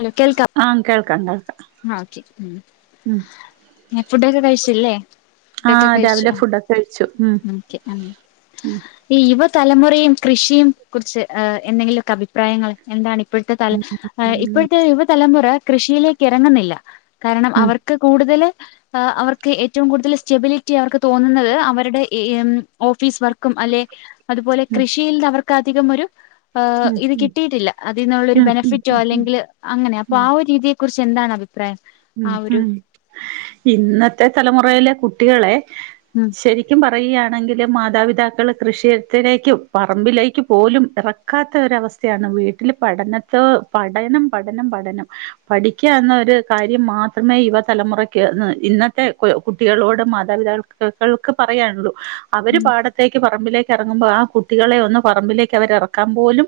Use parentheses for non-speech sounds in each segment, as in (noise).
ഹലേ കേൾക്ക ആഹ് കേൾക്കാം കേൾക്കാം ആഹ് ഓക്കെ ഉം ഉം ഫുഡൊക്കെ കഴിച്ചില്ലേ ഫുഡൊക്കെ ആഹ് കഴിച്ച് രാവിലെ ആഹ് ഫുഡൊക്കെ കഴിച്ചു ഉം ഈ യുവ തലമുറയും കൃഷിയും കുറിച്ച് എന്തെങ്കിലൊക്കെ അഭിപ്രായങ്ങൾ എന്താണിപ്പോഴത്തെ തല ഉം ഇപ്പഴത്തെ യുവതലമുറ കൃഷിയിലേക്ക് ഇറങ്ങുന്നില്ല കാരണം ഉം അവർക്ക് കൂടുതല്. ആഹ് അവർക്ക് ഏറ്റവും കൂടുതൽ സ്റ്റെബിലിറ്റി അവർക്ക് തോന്നുന്നത് അവരുടെ ഏഹ് ആം ഓഫീസ് വർക്കും അല്ലെ അതുപോലെ ഉം കൃഷിയിൽന്ന് അവർക്ക് അധികം ഒരു ഏഹ് ഉം ഇത് ഉം കിട്ടയിട്ടില്ല അതിന്നുള്ള ഒരു ഉം ബെനഫിറ്റോ ഉം അല്ലെങ്കില് അങ്ങനെ അപ്പൊ ഉം ആഹ് ഒരു രീതിയില് കുറിച്ച് എന്താണ് അഭിപ്രായം പ്രേ ഉം ഉം ഇന്നത്തെ തലമുറയിലെ കുട്ടികളെ ഉം ശെരിക്കും ശരിക്കും പറയാണെങ്കില് മാതാപിതാക്കള് കൃഷിയത്തിലേക്കും പറമ്പിലേക്ക് പോലും ഇറ ഇറക്കാത്ത ഒരവസ്ഥയാണ് വീട്ടില് പഠനത്തോ പഠനം പഠനം പഠനം പഠിക്ക എന്നോര് കാര്യം മാത്രമേ യുവതലമുറയ്ക്ക് ഇന്നത്തെ കുട്ടികളോട് മാതാപിതാക്കൾ മാതാപിതാക്കൾക്ക് പറയാനുള്ളൂ അവര് ഉം പാട പാടത്തേക്ക് പറമ്പിലേക്ക് ഇറങ്ങുമ്പോ ആഹ് കുട്ടികളെ ഒന്ന് പറമ്പിലേക്ക് അവര് ഏറക്കാൻ പോലും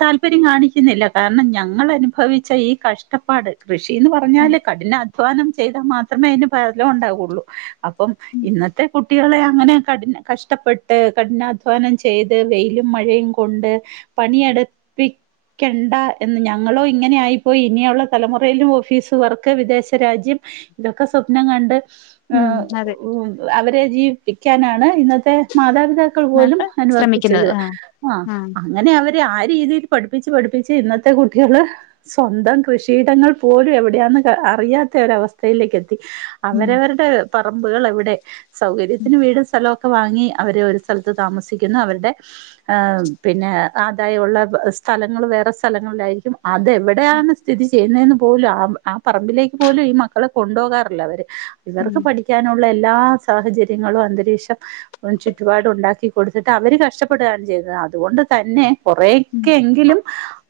താല്പര്യം കാണിക്കുന്നില്ല കാരണം ഞങ്ങളനുഭവിച്ച ഈ കഷ്ടപ്പാട് കൃഷി ഇത് പറഞ്ഞാല് കഠിന അധ്വാനം ചെയ്താ മാത്രമേ അതിന് ഫലം ഉണ്ടാവൊള്ളൂ അപ്പം ഇന്നത്തെ കുട്ടികളെ അങ്ങനെ കഠിന കഷ്ടപ്പെട്ട് കഠിനാധ്വാനം ചെയ്ത് വെയിലും മഴയും കൂ കൊണ്ട് പണിയടുപ്പി എടുപ്പിക്കണ്ട എന്ന് ഞങ്ങളോ ഇങ്ങനെ ആയിപ്പോയി ഇനിയുളള തലമുറെല് ഓഫീസ് വർക്ക് വിദേശ രാജ്യം ഇതൊക്കെ സ്വപ്നം കണ്ട്. ഉം ഏഹ് അതെ ഓഹ് അവരെ ജീവിപ്പിക്കാനാണ് ഇന്നത്തെ മാതാപിതാക്കൾ മാതാപിതാക്കൾ പോലും അപ്പൊ അനുവർത്തിച്ചത് ശ്രമിക്കുന്നത് ആഹ് ആഹ് അങ്ങനെ അവ ആഹ് രീതിയില് പഠിപ്പിച്ച് പഠിപ്പിച്ച് ഇന്നത്തെ കുട്ട്യാള് സ്വന്തം കൃഷിയിടങ്ങൾ പോലും പോലും എവിടെയാന്ന് അറിയാത്തൊരു അവസ്ഥയിലേക്ക് എത്തി ഉം അവരവരടെ. പറമ്പുകളെവിടെ സൗകര്യത്തിന് വീടും സ്ഥലോ ഒക്കെ വാങ്ങി അവര് ഒരു സ്ഥലത്ത് താമസിക്കുന്നു അവർടെ. പിന്നെ ആധായുള്ള സ്ഥലങ്ങള് വേറെ സ്ഥലങ്ങളിലായിരിക്കും അതെവിടെയാന്ന് സ്ഥിതി ചെയ്യുന്നന്നും പോലും ആഹ് ആ പറമ്പിലേക്ക് പോലും ഈ മക്കളെ കൊണ്ടോകാറില്ല അവര് ഉം ഇവർക്ക് പഠിക്ക പഠിക്കാനുള്ള എല്ലാ സാഹചര്യങ്ങളും അന്തരീക്ഷം. ചുറ്റുപാടുണ്ടാക്കി കൊടുത്തിട്ട് അവര് കഷ്ടപ്പെടാണ് ചെയ്തുന്നത് അതുകൊണ്ട് തന്നെ. ഉം കുറേക്കെങ്കിലും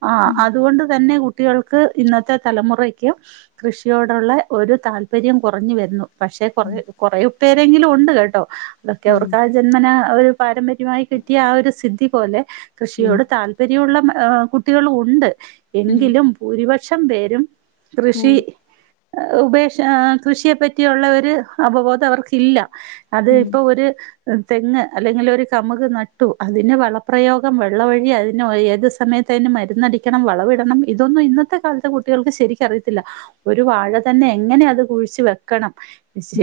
ആഹ് അതുകൊണ്ട് തന്നെ കുട്ടികൾക്ക് ഇന്നത്തെ തലമുറക്ക് കൃഷിയോടുള്ള ഒരു താല്പര്യം കുറഞ്ഞു വരുന്നു പക്ഷെ കുറ കുറയും പേരെങ്കിലും ഉണ്ട് കേട്ടോ. അതൊക്കെ ഉം അവർക്കാ ജന്മന ഒരു പാരമ്പര്യമായി കിട്ടിയ ആഹ് ഒരു സിദ്ധി പോലെ ഉം കൃഷിയോട് താല്പര്യം താല്പര്യള്ള കുട്ടികളുണ്ട് ഉം എങ്കിലും ഭൂരിപക്ഷം പേരും കൃഷി. ഉം ഉപേക്ഷ കൃഷിയെ പറ്റിയുള്ള ഒര് അവബോധ അവർക്കില്ല. അത് ഉം ഇപ്പൊ ഒര് തെങ്ങ് അല്ലെങ്കിലൊരു കമുക് നട്ടു അതിന് വളപ്രയോഗം വെള്ളം വഴി അതിന് ഏത് സമയ ത്തേനു മര്ന്നടിക്കണം വളവ്ടണം ഇതൊന്നും ഇന്നത്തെ കാലത്തെ കു കുട്ടികൾക്ക് ശരിക്കറിയത്തില്ല ഒരു വാഴ തന്നെ എങ്ങനെ അത് കുഴിച്ച് വെക്കണം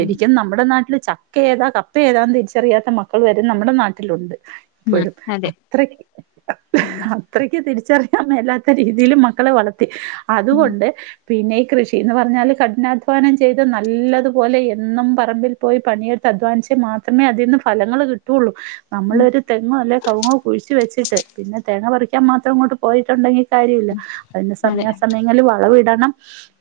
ഉം നമ്മടെ നാട്ടില് ച ക്ക ഏതാ കപ്പ ഏതാന്ന് തിരിച്ചറിയാത്ത മക്കള് വരേ നമ്മടെ നാട്ടിലുണ്ട്. ഉം അപ്പഴും അതെ അത്ര ഉം അത്രക്ക് തിരിച്ചറിയാമേലാത്ത രീതിയില് മക്കളെ വളർത്തി ഉം അതുകൊണ്ട് പിന്നെ ഈ കൃഷിന്ന് പർഞ്ഞാല് കഠിനധ്വാനം ചെയ്ത് നല്ലത് പോലെ എന്നും പറമ്പിൽ പോയി പണിയെടുത്ത് അധ്വാനിച്ച് മാത്രമേ അതീന്ന് ഫലങ്ങൾ കി ട്ടുള്ളൂ നമ്മളൊരു തെങ്ങോ അല്ലെ കവുങ്ങോ കുഴിച്ച് വെച്ചിട്ട് പിന്നെ തേങ്ങ പറിക്കാൻ മാത്രം ഇങ്ങോട്ട് പോയിട്ടുണ്ടെങ്കിൽ കാര്യയില്ല അതിന് അതെ സമയാസ ഞ്ഞാല് വളം ഇടണം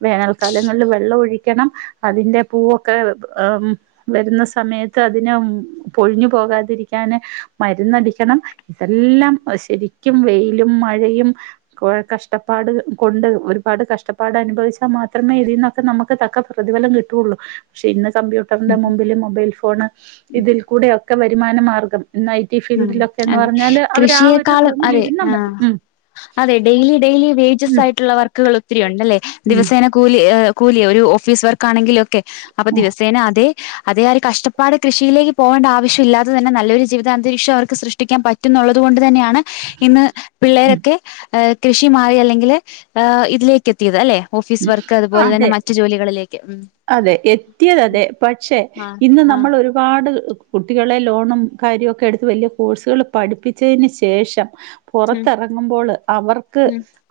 വേനൽക്കാലങ്ങളിൽ വെള്ളം ഒഴിക്കണം അതിന്റെ പൂവൊക്കെ ഹേ ഉം വരുന്ന സമയത്ത് അതിനെ ഉം പൊഴിഞ്ഞു പോകാതിരിക്കാന് മരുന്നടിക്കണം എല്ലാം ശരിക്കും വെയിലും മഴയും കൊഴ കഷ്ടപ്പാട് ഉം കൊണ്ട് ഒരുപാട് കഷ്ടപ്പാട് അനുഭവിച്ച മാത്രമേ ഇതിന്നൊക്കെ നമുക്ക് തക്ക പ്രതിഫലം കിട്ടുള്ളു. പക്ഷെ ഇന്ന് കമ്പ്യൂട്ടറിന്റെ ഉം മുമ്പില് മൊബൈൽ ഫോണ് ഇതിൽ കൂടെ ഒക്കെ വരുമാന മാർഗ്ഗം ഇന്നായി ഈ ഉം ഫീൽഡിലൊക്കെന്ന് അതെ പർഞ്ഞാല് അവർ ആ ഒരു കൃഷിയെക്കാളും അതെ റൂമിലിരുന്നാ മതി ആഹ് ഉം. അതെ ഡെയിലി ഡെയിലി വേജസ് ഉം ആയിട്ടുള്ള വർക്കുകൾ ഒത്തിരി ഉണ്ടല്ലേ ഉം ദിവസേനം കൂലി ഏ കൂലി ഒരു ഓഫീസ് വർക്ക് ആണെങ്കിലൊക്കെ അപ്പ ഉം ദിവസേന അതേ അതെ ആ ഒരു കഷ്ടപ്പാട് കൃഷിയിലേക്ക് പോകണ്ട ആവശ്യം ഇല്ലാതെ തന്നെ നല്ലൊരു ജീവിതം അന്തരീക്ഷം അവർക്ക് സൃഷ്ടിക്കാൻ പറ്റുന്നുള്ളത് കൊണ്ട് തന്നെയാണ് ഇന്ന് പിള്ളേരൊക്കെ ഹേ കൃഷി മാറി അല്ലെങ്കിൽ ഏ ഇതിലേക്ക് എത്തിയത് അല്ലെ? ഓഫീസ് വർക്ക് അതുപോലെ തന്നെ മ റ്റു ജോലികളിലേക്ക് ഉം അതെ എത്തിയത് അതെ പക്ഷെ ആഹ് ഇന്ന് ആഹ് നമ്മളൊരു പാട് കുട്ടികളെ ലോണും കാര്യോക്കെ എടുത്ത് വല്യ കോഴ്സുകൾ പഠിപ്പിച്ചേന് ശേഷം ഉം പൊറത്തെറങ്ങുമ്പോള് അവർക്ക്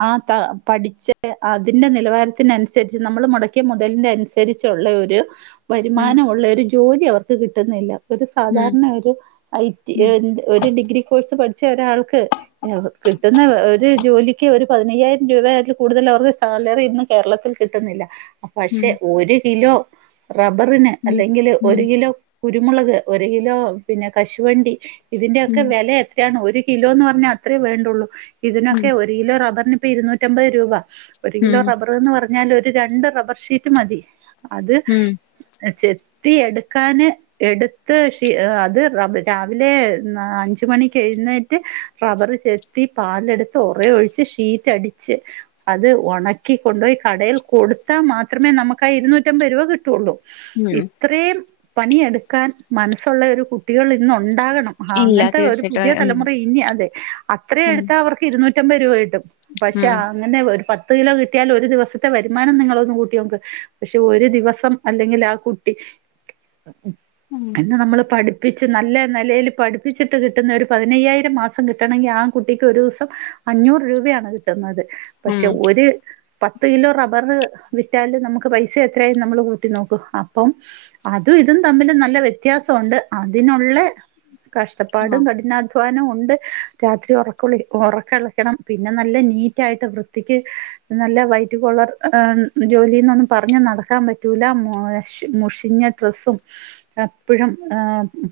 ആ ത പഠിച്ച അതിന്റെ നിലവാരത്തിനൻസരിച്ച് നമ്മൾ മൊടക്കിയ മൊതലിന്റെ അൻസ് രിച്ചുള്ള ഒരു ഉം വരുമാനമുള്ള ഒരു ജോലി അവർക്ക് കിട്ടുന്നില്ല. ഒരു ഉം സാധാരണ ഒരു ഐ ടി ഉം എന്ത് ഒരു ഡിഗ്രി കോഴ്സ് പഠിച്ച ഒരാൾക്ക് ഏ ഹ് കിട്ടുന്ന ഒരു ജോലിക്ക് ഒരു പതിനയ്യായിരം രൂപ ഏറ്റ കൂടുതൽ അവർക്ക് സാലറി ഇന്ന് കേരളത്തിൽ കിട്ടുന്നില്ല അ ഉം പക്ഷെ ഉം ഒരു കിലോ റബ്ബറിന് ഉം അല്ലെങ്കിൽ ഉം ഒരു കിലോ കുരുമുളക് ഒരു കിലോ പിന്നെ കശുവണ്ടി ഇതിന്റെയൊക്കെ ഉം വെലേ (unintelligible) ഒരു കിലോന്ന് പർഞ്ഞാ അത്രേ വേണ്ടുള്ളൂ ഉം ഇതിനൊക്കെ ഒര് കിലോ റബ്ബർന് ഇപ്പേ ഇരുന്നൂറ്റമ്പത് രൂപ ഒരു കിലോ ഉം റബ്ബർ എന്ന് പർഞ്ഞാൽ ഒരു രണ്ട് റബ്ബർ ഷീ റ്റ മതി അത് ഉം ചെത്തി എടുക്കാന് എടുത്ത് ഷീ അത് രാവിലെ അഞ്ച് മണിക്ക് എഴുന്നേറ്റ് റബ്ബർ ചെത്തി പാലെടുത്ത് ഒറെ ഒഴിച്ച് ഷീറ്റ് അടിച്ച് അത് ഒണക്കി കൊണ്ടോയി കടയിൽ കൊടുത്താ മാ ത്രമേ നമക്ക് ആ ഇരുന്നൂറ്റമ്പത് രൂപ കിട്ടുള്ളൂ. ഇ ഉം ത്രേം പണിയെടുക്കാൻ മനസ്സുള്ള ഒരു കുട്ടികൾ ഇന്നുണ്ടാകണം. ആ ഇല്ല അങ്ങൻത്തെ ഒരു പുതിയ തീർച്ചയായിട്ടും ഉം തലമുറ ഇനി അതെ അത്രയും ഉം എടുത്ത അവർക്ക് ഇരുന്നൂറ്റമ്പത് രൂപ കിട്ടും. പക്ഷെ അങ്ങനെ ഒരു പത്ത് കിലോ കിട്ടിയാൽ ഒരു ദിവസത്തെ വരുമാനം നിങ്ങളൊന്ന് കൂ ട്ടിയോക്ക് പക്ഷെ ഒരു ദിവസം അല്ലെങ്കിൽ ആ കുട്ടി ഉം ഉം ഇന്ന് നമ്മൾ പഠിപ്പിച്ച് നല്ല നിലയിൽ പഠിപ്പിച്ചിട്ട് കിട്ടുന്ന ഒരു പതിനയ്യായിരം മാസം കിട്ടണങ്കി ആ കുട്ടിക്ക് ഒരൂസം അഞ്ഞൂറ് രൂപയാണ് കിട്ടുന്നത് ഉം പക്ഷെ ഒരു പത്ത് കിലോ റബ്ബറ് വിറ്റാല് നമുക്ക് പൈസ എത്രയി നമ്മള് കൂട്ടി നോക്കൂ അപ്പം അതും ഇതും തമ്മില് നല്ല വ്യത്യാസവൊണ്ട് അതിനുള്ള കഷ്ടപ്പാടും ആഹ് കഠിനാ വാനം ഉണ്ട് രാത്രി ഉറക്കള ഉറക്കളക്കണം പിന്നെ നല്ല നീറ്റായിട്ട് വൃത്തിക്ക് നല്ല വൈറ്റ് കൊളർ ജോലിന്നൊന്നും പറഞ്ഞ് നടക്കാൻ പറ്റൂല മൊ മുഷിഞ്ഞ ഡ്രസ്സും എപ്പഴും ഏ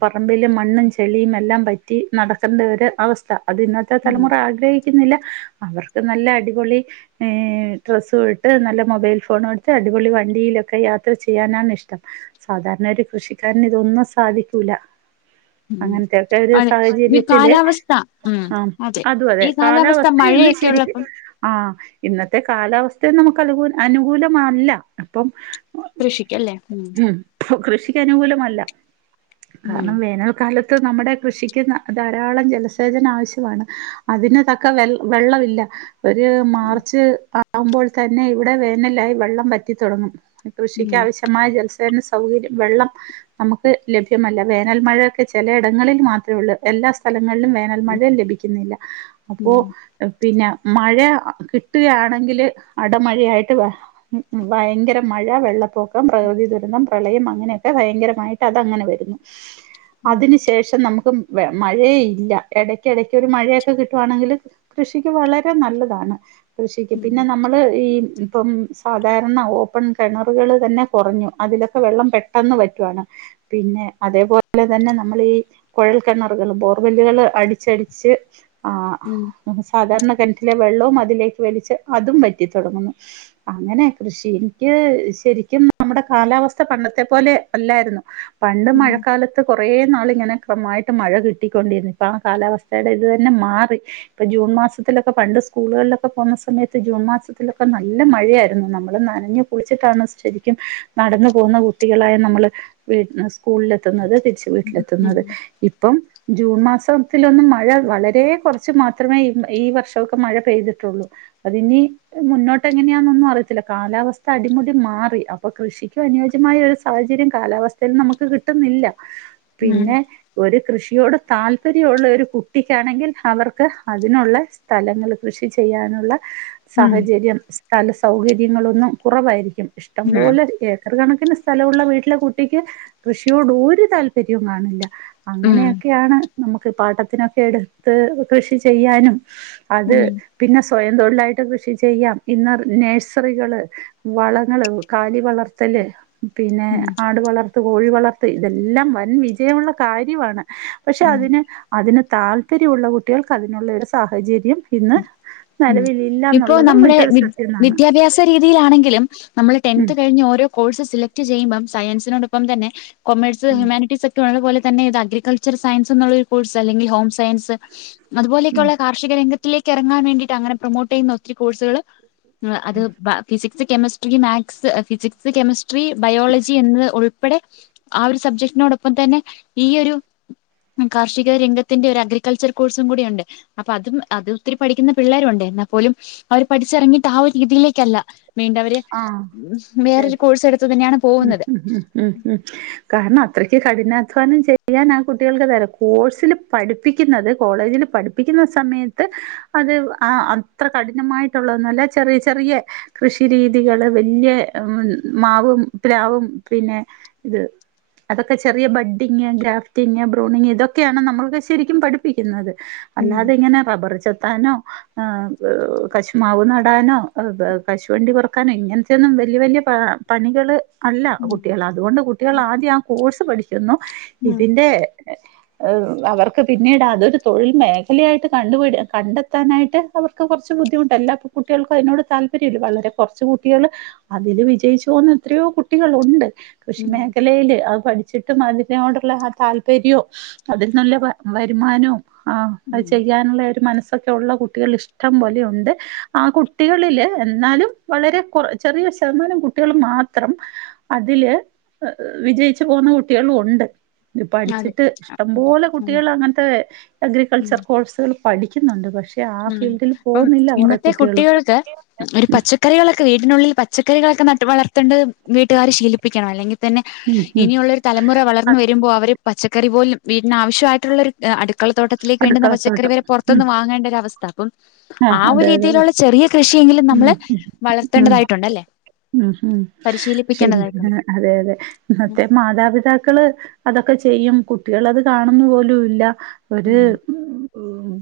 പറമ്പിലും മണ്ണും ചെളിയും എല്ലാം പറ്റി നടക്കണ്ട ഒരു അവസ് ഥ അത് ഇന്നത്തെ ഉം തലമുറ ആഗ്രഹി ക്കുന്നില്ല അവർക്ക് നല്ല അടിപൊളി ഈ ഡ്രസും ഇട്ട് നല്ല മൊബൈൽ ഫോണും എടുത്ത് അടിപൊളി വണ്ടിയിലൊക്കെ യാത്ര ചെയ്യാനാണ് ഇഷ്ടം സാധാരണ ഒരു കൃഷിക്കാരന് ഇതൊന്നും സാധിക്കൂല ഉം അങ്ങനത്തെയൊക്കെ ഒരു അതെ ഈ സാഹചര്യത്തില് കാലാവസ്ഥ ഉം ഹാം അതും അതെ ഈ കാലാവസ്ഥ കാലാവസ്ഥയെന്ന് മഴയൊക്കെ ശരിക്ക് ഉള്ളപ്പം ആഹ് ഇന്നത്തെ കാലാവസ്ഥയും നമുക്ക് അനുകൂ അനുകൂലമല്ല അപ്പം കൃഷിക്കല്ലേ ഉം കൃഷിക്കനുകൂലമല്ല ഉം കാരണം വേനൽക്കാല ത്ത് നമ്മുടെ കൃഷിക്ക് ധാരാളം ജലസേചനം ആവശ്യവാണ് അതിന് തക്ക വെള് വെള്ളമില്ല ഒരു മാർച്ച് ആവുമ്പോൾ തന്നെ ഇവിടെ വേനലായി വെള്ളം പ വറ്റിത്തൊടങ്ങും കൃഷിക്ക് ഉം ആാവശ്യമായ ജലസേചന സൗകര്യം വെള്ളം നമുക്ക് ലഭ്യമല്ല വേനൽ മഴയൊക്കെ ചെലയിടങ്ങളിൽ മാത്രേ ഉള്ളൂ എല്ലാ സ്ഥലങ്ങളിലും വേ നൽ മഴ ലഭിക്കുന്നില്ല അപ്പോ ഉം പിന്നെ മഴ കിട്ടുകയാണെങ്കില് അവടെ മഴയായി് ഭയങ്കര മഴ വെള്ളപ്പൊക്കം പ്രകൃതി ദുരന്തം പ്രളയം അങ്ങനെയൊക്കെ ഭയങ്കരമായിട്ട് അതങ്ങനെ വരുന്നു അതിന് ശേഷം നമുക്ക് മഴ ഇല്ല ഇടക്ക് ഇടക്ക് ഒരു മഴയൊക്കെ കിട്ടുവാണെങ്കില് കൃഷിക്ക് വളരെ നല്ലതാണ് കൃഷിക്ക് ഉം പിന്നെ നമ്മള് ഈ പ്പം സാധാരണ ഓപ്പൺ കിണറുകൾ തന്നെ കൊറഞ്ഞു അതിലൊക്കെ വെള്ളം പെട്ടെന്ന് വറ്റുവാണ് പിന്നെ അതേപോലെ തന്നെ നമ്മള് ഈ കുഴൽ കിണറുകള് ബോർവല്ലുകള് അടിച്ചടിച്ച് ആ ഉം സാധാരണ കിണറ്റിലെ വെള്ളവും അതിലേക്ക് വലിച്ച് അതും വറ്റിത്തൊടങ്ങുന്നു അങ്ങനെ കൃഷി എനിക്ക് ശരിക്കും നമ്മുടെ കാലാവസ്ഥ പണ്ടത്തെ പോലെ അല്ലായിരുന്നു പണ്ട് ഉം മഴക്കാല ത്ത് കുറേ നാളിങ്ങനെ ക്രമായിട്ട് മഴ കിട്ടിക്കൊണ്ടിരുന്നു ഇപ്പ ആ കാലാവസ്ഥയുടെ ഇതു തന്നെ മാറി ഇപ്പൊ ജൂൺ മാസത്തിലൊക്കെ പണ്ട് സ്കൂളുകളിലൊക്കെ പോകുന്ന സമയത്ത് ജൂൺ മാസത്തില് ഇപ്പ നല്ല മഴയായിരുന്നു നമ്മള് നനഞ് കുളിച്ചിട്ടാണ് ശരിക്കും നടന്നു പോകുന്ന കുട്ടികളായ നമ്മള് വീ സ്കൂളിൽ എത്തുന്നത് തിരിച്ച് ഉം ഉം വീട്ടിലെത്തുന്നത് ഇപ്പം ജൂൺ മാസത്തിലൊന്നും മഴ വളരെ കുറച്ച് മാത്രമേ ഇന്ന് ഈ വർഷവൊക്കെ മഴ പെയ്തിട്ടൊള്ളൂ അതിനി മുന്നോട്ട് എങ്ങനെയാന്നൊന്നും അറിയത്തില്ല കാലാവസ്ഥ അടിമുടി മാറി അപ്പൊ കൃഷിക്കും അനുയോജ്യമായ ഒരു സാഹചര്യം കാലാവസ്ഥയിൽ നമുക്ക് കിട്ടുന്നില്ല ഉം പിന്നെ ഒരു കൃഷിയോട് താല്പര്യവുള്ള ഒരു കുട്ടിക്കാണെങ്കിൽ അവർക്ക് അതിനുള്ള സ്ഥലങ്ങൾ കൃഷി ചെയ്യാനുള്ള ഉം ഉം സാഹചര്യം സ്ഥല സൗകര്യങ്ങളൊന്നും കുറവായിരിക്കും ഇഷ്ടംപോലെ ഏ ചെറുകണക്കിന് സ്ഥലൊള്ള വീട്ടിലെ കുട്ടിക്ക് കൃഷിയോട് ഒരു താല്പര്യവും കാണില്ല. ഉം അങ്ങനെയൊക്കെയാണ് നമുക്ക് പാട്ടത്തിനൊക്കെ എടുത്ത് കൃഷി ചെയ്യാനും അത് പിന്നെ സ്വയം തൊഴിലായിട്ട് കൃ ഷി ചെയ്യാം. ഇന്ന് നേഴ്സറികള്, വളങ്ങള്, കാലി വളർത്തല് പിന്നെ ഉം ആട് വളർത്ത്, കോഴി വളർത്ത് ഇതെല്ലാം വൻ വിജയമുള്ള കാര്യമാണ്. പക്ഷെ ഉം അതിന് അതിന് താല്പര്യമുള്ള കുട്ടികൾക്ക് അതിനുള്ളെ ഒരു സാഹചര്യം ഇന്ന് ഉം നെലവിലില്ലാന്ന ഇപ്പോ നമ്മുടെ വിദ്യാഭ്യാസ രീതിയിലാണെങ്കിലും നമ്മള് ഉം ടെൻത്ത് കഴിഞ് ഓരോ കോഴ്സ് സെലക് ട് ചെയ്യുമ്പം സയൻസിനോടൊപ്പം തന്നെ കൊമേഴസ്, ഉം ഹ്യൂമാനിറ്റീസൊക്കെ ള്ള പോലെതന്നെ ഇത് അഗ്രികൾച്ചർ സയൻസ് എന്നുള്ള ഒരു കോഴ്സ് അല്ലെങ്കി ഹോം സയൻസ് ഉം അതുപോലൊക്കെയുള്ള കാർ ഷിക രംഗത്തിലേക്ക് എറങ്ങാൻ വേണ്ടിട്ടങ്ങനെ പ്രമോട്ട് ചെയ്യുന്ന ഒത്തിരി കോഴ്സുകള് അത് (unintelligible) physics, chemistry, maths physics, chemistry, biology എന്ന് ഉൾപ്പെടെ ആ ഒരു സബ്ജക്ടിനോടൊപ്പം തന്നെ ഈ ഒരു കാർഷിക രംഗത്തിന്റെ ഒരു അഗ്രികൾച്ചർ കോഴ്സും കൂടി ഒണ്ട്. അപ്പ അതും അത് ഒത്തിരി പഠിക്കുന്ന പിള്ളേരുണ്ട്. എന്നാ പോലും അവര് പഠിച്ചിറങ്ങിട്ട് ആ ഒരു രീതിയിലേക്കല്ല വേണ്ടവര് ആ വേറൊരു ശരി. കോഴ്സ് എടുത്തു തന്നെയാണ് ഉം പോകുന്നത് ഉം ഉം ഉം കാരണം അത്രയ്ക്ക് കഠിനാധ്വാനം ചെയ്യാൻ ആ കുട്ടികൾക്ക്ത കോഴ്സില് പഠിപ്പിക്കുന്നത് കോളേജില് പഠിപ്പ പ്പിക്കുന്ന സമയത്ത് അത് ആഹ് അത്ര കഠിനമായിട്ടുള്ളതൊന്നല്ല ചെറിയ ചെറിയ കൃഷി രീതികള് വല്ല്യ മാവും പ്ലാവും പിന്നെ ഇത് അതൊക്കെ ചെറിയ ബഡ്ഢിങ്, ഗ്രാഫ്റ്റിങ്, ബ്രൂണിങ് ഇതൊക്കെയാണ് നമ്മളൊക്കെ ശരിക്കും പഠിപ്പിക്കുന്നത്. ഉം അല്ലാതിങ്ങനെ റബ്ബറ് ചെത്താനൊ ആഹ് കശ്മാവ് നടാനോ കശുവണ്ടി പറ്ക്കാനോ ഇങ്ങനത്തൊന്നും വല്ല്യ വല്ല്യ പ പണികള് അല്ല ഉം കുട്ടികള് അതുകൊണ്ട് കുട്ടികള് ആദ്യാകോഴ്സ് പഠിക്കുന്നു. ഉം ഇതിന്റെ (unintelligible) അവർക്ക് പിന്നീടതൊരു തൊഴിൽ മേഖലയായിട്ട് കണ്ടുപിടി കണ്ടെത്താനായിട്ട് അവ ക്കെ കൊറച്ച് ബുദ്ധിമുട്ട. എല്ലാ പ് കുട്ടികൾക്കും അതിനോട് താല്പര്യല്ല. വളരെ കുറച്ച് കുട്ടികള് അതില് വിജയിച്ചു പോന്ന എത്രയോ കുട്ടികളുണ്ട് കൃഷി ഉം മേഖലയില് അത് പഠി- ച്ചിട്ട് അതിനോടുള്ള ആ താല്പര്യോം അതിൽ നല്ല വരുമാനോം ആഹ് അത് ഉം ചെയ്യാനുള്ളെ ഒരു മനസും ഒക്കെയൊള്ള കുട്ടികളിഷ്ടം പോലെയൊണ്ട്. ആ കുട്ടികളില്എന്നാലും വളരെ കൊറ ചെറിയ ശതമാനം കുട്ടികള് മാത്രം അതില് വിജയിച്ചു പോന്ന കുട്ടികളും ഒണ്ട്. ഇത് അതെ പഠിച്ചിട്ട് ഉം ഇഷ്ടംപോലെ കുട്ടികളങ്ങനത്തെ ഉം അഗ്രികൾച്ചർ കോഴ്സ്‌ പഠിക്കുന്നുണ്ട്. പക്ഷെ ആ ഉം ഫീൽഡിൽ അപ്പം പോകുന്നില്ല കൊറെ ഇന്നത്തെ കുട്ടികളും കുട്ടികൾക്ക് ഒരു പച്ചക്കറികളൊക്കെ വീട്ടിനുള്ളിൽ പച്ചക്കറികളൊക്കെ നട്ട് വളർത്തേണ്ടത് വീട്ടുകാര് ശീലിപ്പിക്കണം. അല്ലെങ്കി തന്നെ ഉം ഉം ഇനിയുള്ളൊരു തലമുറ വളർന്നു വരുമ്പോ അവര് പച്ചക്കറി പോലും വീട്ടിനാവശ്യായിട്ടുള്ളൊരു അടുക്കളത്തോട്ടത്തിലേക്ക് വേണ്ടുന്ന പച്ചക്കറി അടുക്കളത്തോട്ടം വരെ ഉം പൊറത്ത്ന്ന് വാങ്ങേണ്ടരവസ്ഥ ആ അതെ അതെ ഒരീതിയിലുള്ള ചെറിയ കൃഷിയെങ്കിലും നമ്മള് ഉം ഉം വളത്തേണ്ടതായിട്ടുണ്ടല്ലേ ഉം ഉം ശരിതന്നെ. അതെ അതെ ഇന്നത്തെ മാതാപിതാക്കള് അതൊക്കെ ചെയ്യും കുട്ടികള് അത് കാണുന്ന് പോലുല്ല. ഒര് ഉം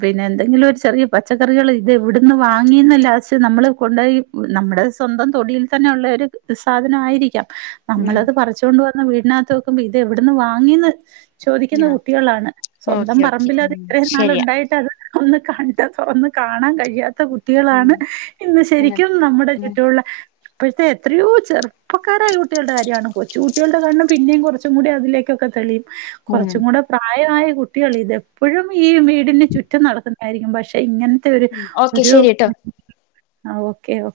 പിന്നെ എന്തെങ്കിലൊരു ചെറിയ പച്ച പച്ചക്കറികള് ഇതെവ്ടുന്ന് വാങ്ങീന്ന് ലാസ്‌റ്റ് നമ്മള് കൊണ്ടോയി നമ്മടെ സ്വന്തം തൊടിയിൽ തന്നെ ഉള്ളയൊരു ഒരു സാധനമായിരിക്കാം ഉം നമ്മളത് പറിച്ചുകൊണ്ട് വന്ന് വീടിനകത്ത് വെക്കുമ്പോ ഇത് എവിടന്ന് വാങ്ങിന്ന് ചോദിക്കുന്ന ആ കുട്ടികളാണ്. സ്വന്തം ഓക്കെ ഓക്കെ പറമ്പിലത് ഉം ഇത്രേം ശരിയാ നാളുണ്ടായിട്ടത് ഒന്ന് കണ്ട ഒന്ന് കാണാൻ കഴിയാത്ത ഉം കുട്ടികളാണ് ഇന്ന് അങ്ങനെ ശരിക്കും നമ്മുടെ ഉം ചുറ്റൂള്ള പ്പഴത്തെ എത്രയോ ചെറ് പ്പക്കാരായ കാര്യാണ് കൊച്ചു കുട്ടികളുടെ കണ്ണ് പിന്നേം കൊറച്ചുംകുടി അതിലേക്കൊക്കെ തെളീം ഉം കൊറച്ചുംകൂട പ്രായആയ കുട്ടികള് ഇതെപ്പഴും ഈ വീടിന് ചുറ്റും നടക്കുന്നതായിരിക്കും പക്ഷെ ഇങ്ങനത്തെ ഓക്കെ ഒരുഒരു ശരി ട്ടോ മ് അ ഓക്കെ ഓ